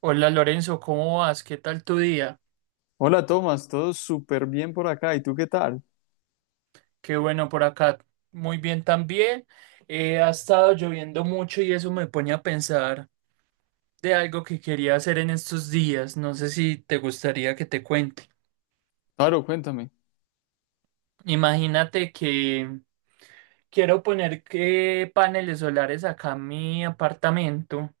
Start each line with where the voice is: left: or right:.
right: Hola Lorenzo, ¿cómo vas? ¿Qué tal tu día?
left: Hola Tomás, todo súper bien por acá. ¿Y tú qué tal?
right: Qué bueno por acá. Muy bien también. Ha estado lloviendo mucho y eso me pone a pensar de algo que quería hacer en estos días. No sé si te gustaría que te cuente.
left: Claro, cuéntame.
right: Imagínate que quiero poner que paneles solares acá en mi apartamento,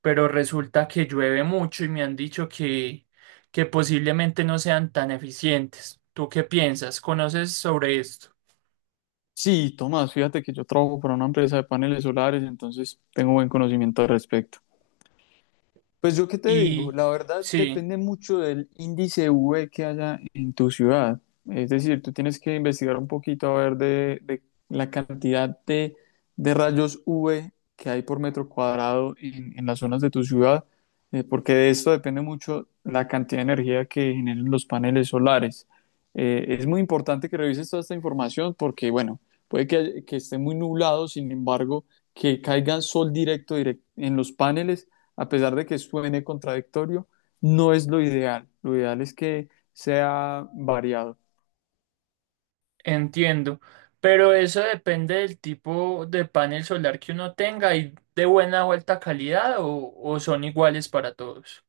right: pero resulta que llueve mucho y me han dicho que posiblemente no sean tan eficientes. ¿Tú qué piensas? ¿Conoces sobre esto?
left: Sí, Tomás, fíjate que yo trabajo para una empresa de paneles solares, entonces tengo buen conocimiento al respecto. Pues yo qué te digo,
right: Y
left: la verdad
right: sí,
left: depende mucho del índice V que haya en tu ciudad. Es decir, tú tienes que investigar un poquito a ver de la cantidad de rayos V que hay por metro cuadrado en las zonas de tu ciudad, porque de esto depende mucho la cantidad de energía que generen los paneles solares. Es muy importante que revises toda esta información porque, bueno, puede que esté muy nublado, sin embargo, que caiga sol directo en los paneles, a pesar de que suene contradictorio, no es lo ideal. Lo ideal es que sea variado.
right: entiendo, pero eso depende del tipo de panel solar que uno tenga y de buena o alta calidad o son iguales para todos.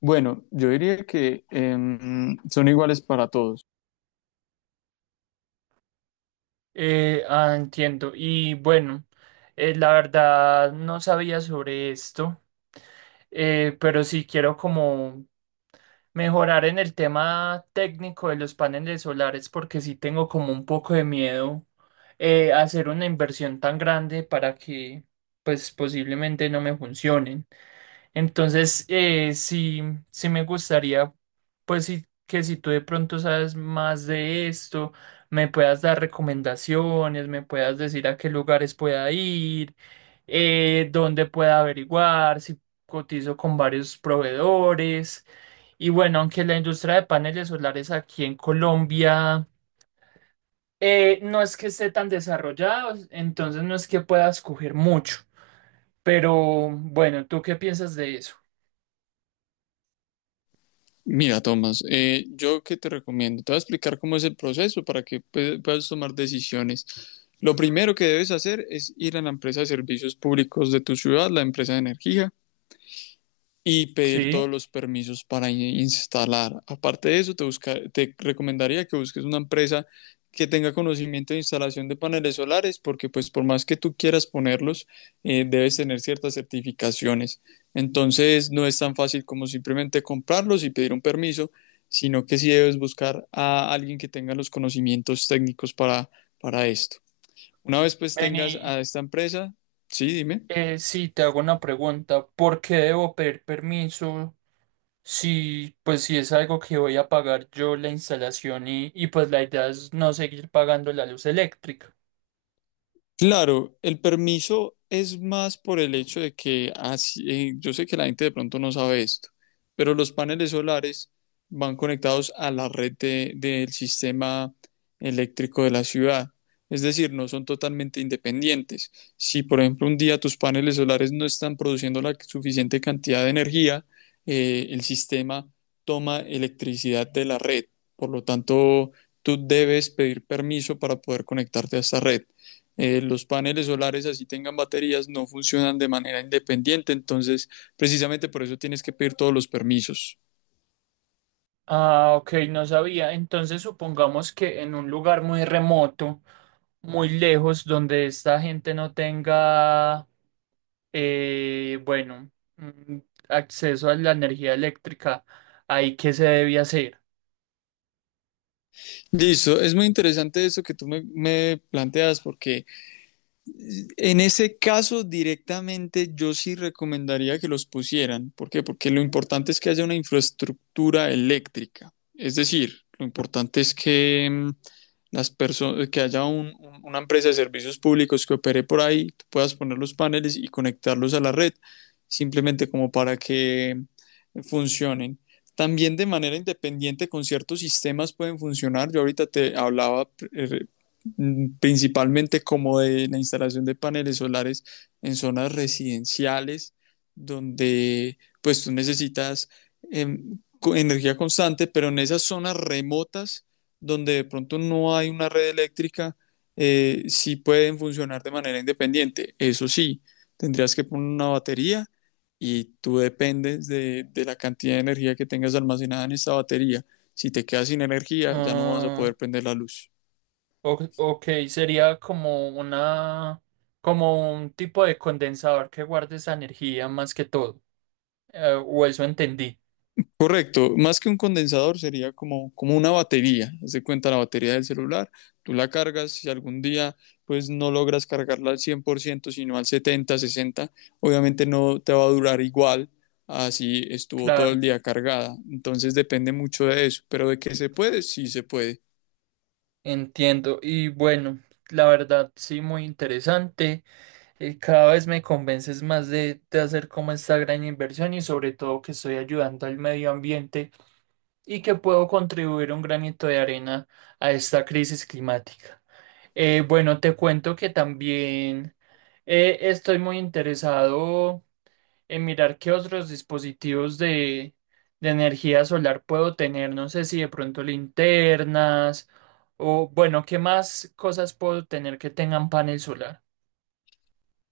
left: Bueno, yo diría que son iguales para todos.
right: Entiendo. Y bueno, la verdad no sabía sobre esto, pero sí quiero como mejorar en el tema técnico de los paneles solares porque sí tengo como un poco de miedo hacer una inversión tan grande para que pues posiblemente no me funcionen. Entonces, sí, sí me gustaría, pues sí, que si tú de pronto sabes más de esto, me puedas dar recomendaciones, me puedas decir a qué lugares pueda ir, dónde pueda averiguar, si cotizo con varios proveedores. Y bueno, aunque la industria de paneles solares aquí en Colombia no es que esté tan desarrollada, entonces no es que pueda escoger mucho. Pero bueno, ¿tú qué piensas de eso?
left: Mira, Tomás, yo qué te recomiendo. Te voy a explicar cómo es el proceso para que puedas tomar decisiones. Lo primero que debes hacer es ir a la empresa de servicios públicos de tu ciudad, la empresa de energía, y pedir todos
right: Sí.
left: los permisos para instalar. Aparte de eso, te recomendaría que busques una empresa que tenga conocimiento de instalación de paneles solares, porque pues por más que tú quieras ponerlos, debes tener ciertas certificaciones. Entonces, no es tan fácil como simplemente comprarlos y pedir un permiso, sino que sí debes buscar a alguien que tenga los conocimientos técnicos para esto. Una vez pues tengas
right: Vení,
left: a esta empresa, sí, dime.
right: sí, te hago una pregunta. ¿Por qué debo pedir permiso si, pues, si es algo que voy a pagar yo la instalación y pues la idea es no seguir pagando la luz eléctrica?
left: Claro, el permiso es más por el hecho de que así, yo sé que la gente de pronto no sabe esto, pero los paneles solares van conectados a la red del sistema eléctrico de la ciudad. Es decir, no son totalmente independientes. Si, por ejemplo, un día tus paneles solares no están produciendo la suficiente cantidad de energía, el sistema toma electricidad de la red. Por lo tanto, tú debes pedir permiso para poder conectarte a esta red. Los paneles solares, así tengan baterías, no funcionan de manera independiente. Entonces, precisamente por eso tienes que pedir todos los permisos.
right: Ah, ok, no sabía. Entonces supongamos que en un lugar muy remoto, muy lejos, donde esta gente no tenga, eh, bueno, mm, acceso a la energía eléctrica, ¿ahí qué se debe hacer?
left: Listo, es muy interesante eso que tú me planteas porque, en ese caso, directamente yo sí recomendaría que los pusieran. ¿Por qué? Porque lo importante es que haya una infraestructura eléctrica. Es decir, lo importante es que, mm, las personas, que haya una empresa de servicios públicos que opere por ahí, tú puedas poner los paneles y conectarlos a la red, simplemente como para que, mm, funcionen. También de manera independiente con ciertos sistemas pueden funcionar. Yo ahorita te hablaba, principalmente como de la instalación de paneles solares en zonas residenciales donde pues tú necesitas eh, energía constante, pero en esas zonas remotas donde de pronto no hay una red eléctrica, sí pueden funcionar de manera independiente. Eso sí, tendrías que poner una batería y tú dependes de la cantidad de energía que tengas almacenada en esa batería. Si te quedas sin energía, ya no vas a
right: Ah,
left: poder prender la luz.
right: Ok, sería como una, como un tipo de condensador que guarde esa energía más que todo. O eso entendí.
left: Correcto, más que un condensador sería como, como una batería. Haz de cuenta la batería del celular, tú la cargas, si algún día pues no logras cargarla al 100%, sino al 70, 60, obviamente no te va a durar igual así estuvo todo
right: Claro,
left: el día cargada. Entonces depende mucho de eso, pero de que se puede, sí se puede.
right: entiendo. Y bueno, la verdad, sí, muy interesante. Cada vez me convences más de hacer como esta gran inversión y sobre todo que estoy ayudando al medio ambiente y que puedo contribuir un granito de arena a esta crisis climática. Bueno, te cuento que también estoy muy interesado en mirar qué otros dispositivos de energía solar puedo tener. No sé si de pronto linternas o, bueno, qué más cosas puedo tener que tengan panel solar.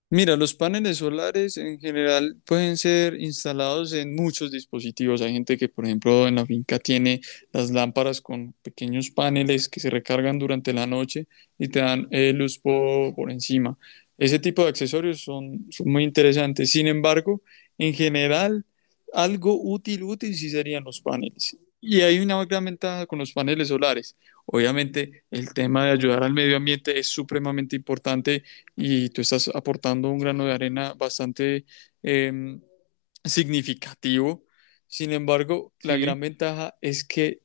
left: Mira, los paneles solares en general pueden ser instalados en muchos dispositivos. Hay gente que, por ejemplo, en la finca tiene las lámparas con pequeños paneles que se recargan durante la noche y te dan luz por encima. Ese tipo de accesorios son muy interesantes. Sin embargo, en general, algo útil sí serían los paneles. Y hay una gran ventaja con los paneles solares. Obviamente, el tema de ayudar al medio ambiente es supremamente importante y tú estás aportando un grano de arena bastante, em, significativo. Sin embargo, la
right: Sí.
left: gran ventaja es que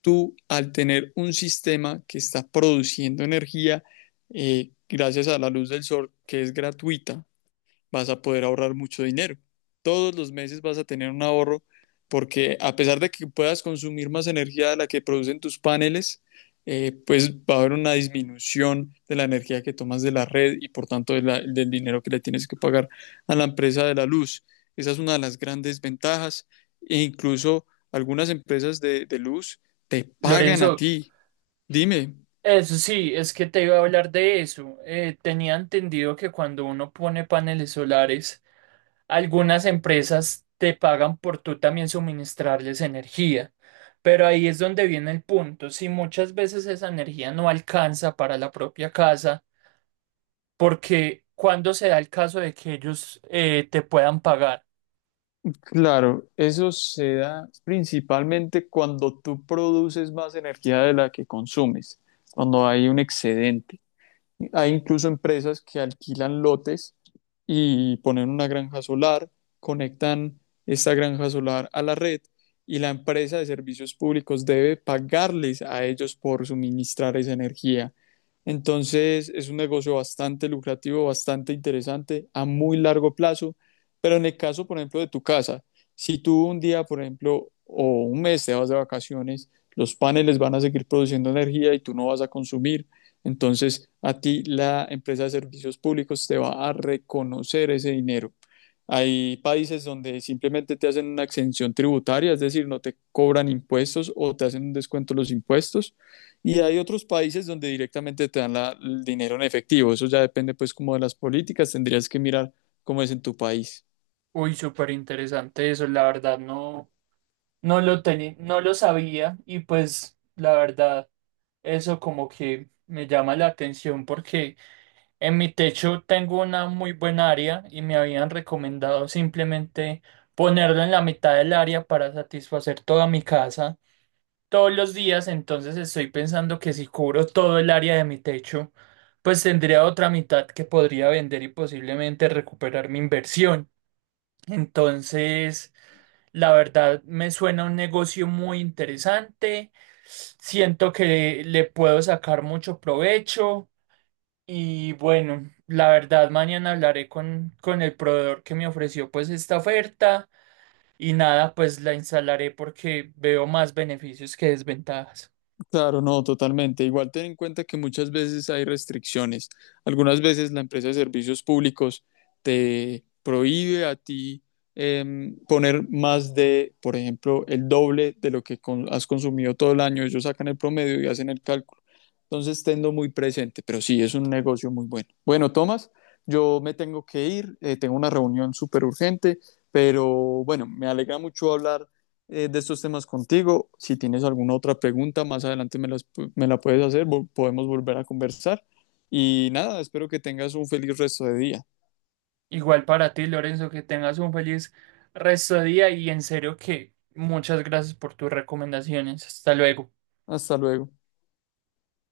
left: tú, al tener un sistema que está produciendo energía gracias a la luz del sol, que es gratuita, vas a poder ahorrar mucho dinero. Todos los meses vas a tener un ahorro porque, a pesar de que puedas consumir más energía de la que producen tus paneles, pues va a haber una disminución de la energía que tomas de la red y, por tanto, del dinero que le tienes que pagar a la empresa de la luz. Esa es una de las grandes ventajas, e incluso algunas empresas de luz te pagan a
right: Lorenzo,
left: ti. Dime.
right: eso sí, es que te iba a hablar de eso. Tenía entendido que cuando uno pone paneles solares, algunas empresas te pagan por tú también suministrarles energía, pero ahí es donde viene el punto. Si muchas veces esa energía no alcanza para la propia casa, ¿porque cuando se da el caso de que ellos te puedan pagar?
left: Claro, eso se da principalmente cuando tú produces más energía de la que consumes, cuando hay un excedente. Hay incluso empresas que alquilan lotes y ponen una granja solar, conectan esta granja solar a la red y la empresa de servicios públicos debe pagarles a ellos por suministrar esa energía. Entonces es un negocio bastante lucrativo, bastante interesante a muy largo plazo, pero en el caso, por ejemplo, de tu casa, si tú un día, por ejemplo, o un mes te vas de vacaciones, los paneles van a seguir produciendo energía y tú no vas a consumir. Entonces, a ti la empresa de servicios públicos te va a reconocer ese dinero. Hay países donde simplemente te hacen una exención tributaria, es decir, no te cobran impuestos o te hacen un descuento los impuestos. Y hay otros países donde directamente te dan el dinero en efectivo. Eso ya depende pues como de las políticas, tendrías que mirar cómo es en tu país.
right: Uy, súper interesante eso, la verdad no, no lo tenía, no lo sabía y pues la verdad eso como que me llama la atención porque en mi techo tengo una muy buena área y me habían recomendado simplemente ponerlo en la mitad del área para satisfacer toda mi casa todos los días, entonces estoy pensando que si cubro todo el área de mi techo, pues tendría otra mitad que podría vender y posiblemente recuperar mi inversión. Entonces, la verdad me suena un negocio muy interesante, siento que le puedo sacar mucho provecho. Y bueno, la verdad, mañana hablaré con el proveedor que me ofreció pues esta oferta y nada, pues la instalaré porque veo más beneficios que desventajas.
left: Claro, no, totalmente. Igual ten en cuenta que muchas veces hay restricciones. Algunas veces la empresa de servicios públicos te prohíbe a ti, poner más de, por ejemplo, el doble de lo que has consumido todo el año. Ellos sacan el promedio y hacen el cálculo. Entonces, tenlo muy presente, pero sí, es un negocio muy bueno. Bueno, Tomás, yo me tengo que ir, tengo una reunión súper urgente, pero bueno, me alegra mucho hablar de estos temas contigo. Si tienes alguna otra pregunta, más adelante me la puedes hacer, podemos volver a conversar. Y nada, espero que tengas un feliz resto de día.
right: Igual para ti, Lorenzo, que tengas un feliz resto de día y en serio que muchas gracias por tus recomendaciones. Hasta luego.
left: Hasta luego.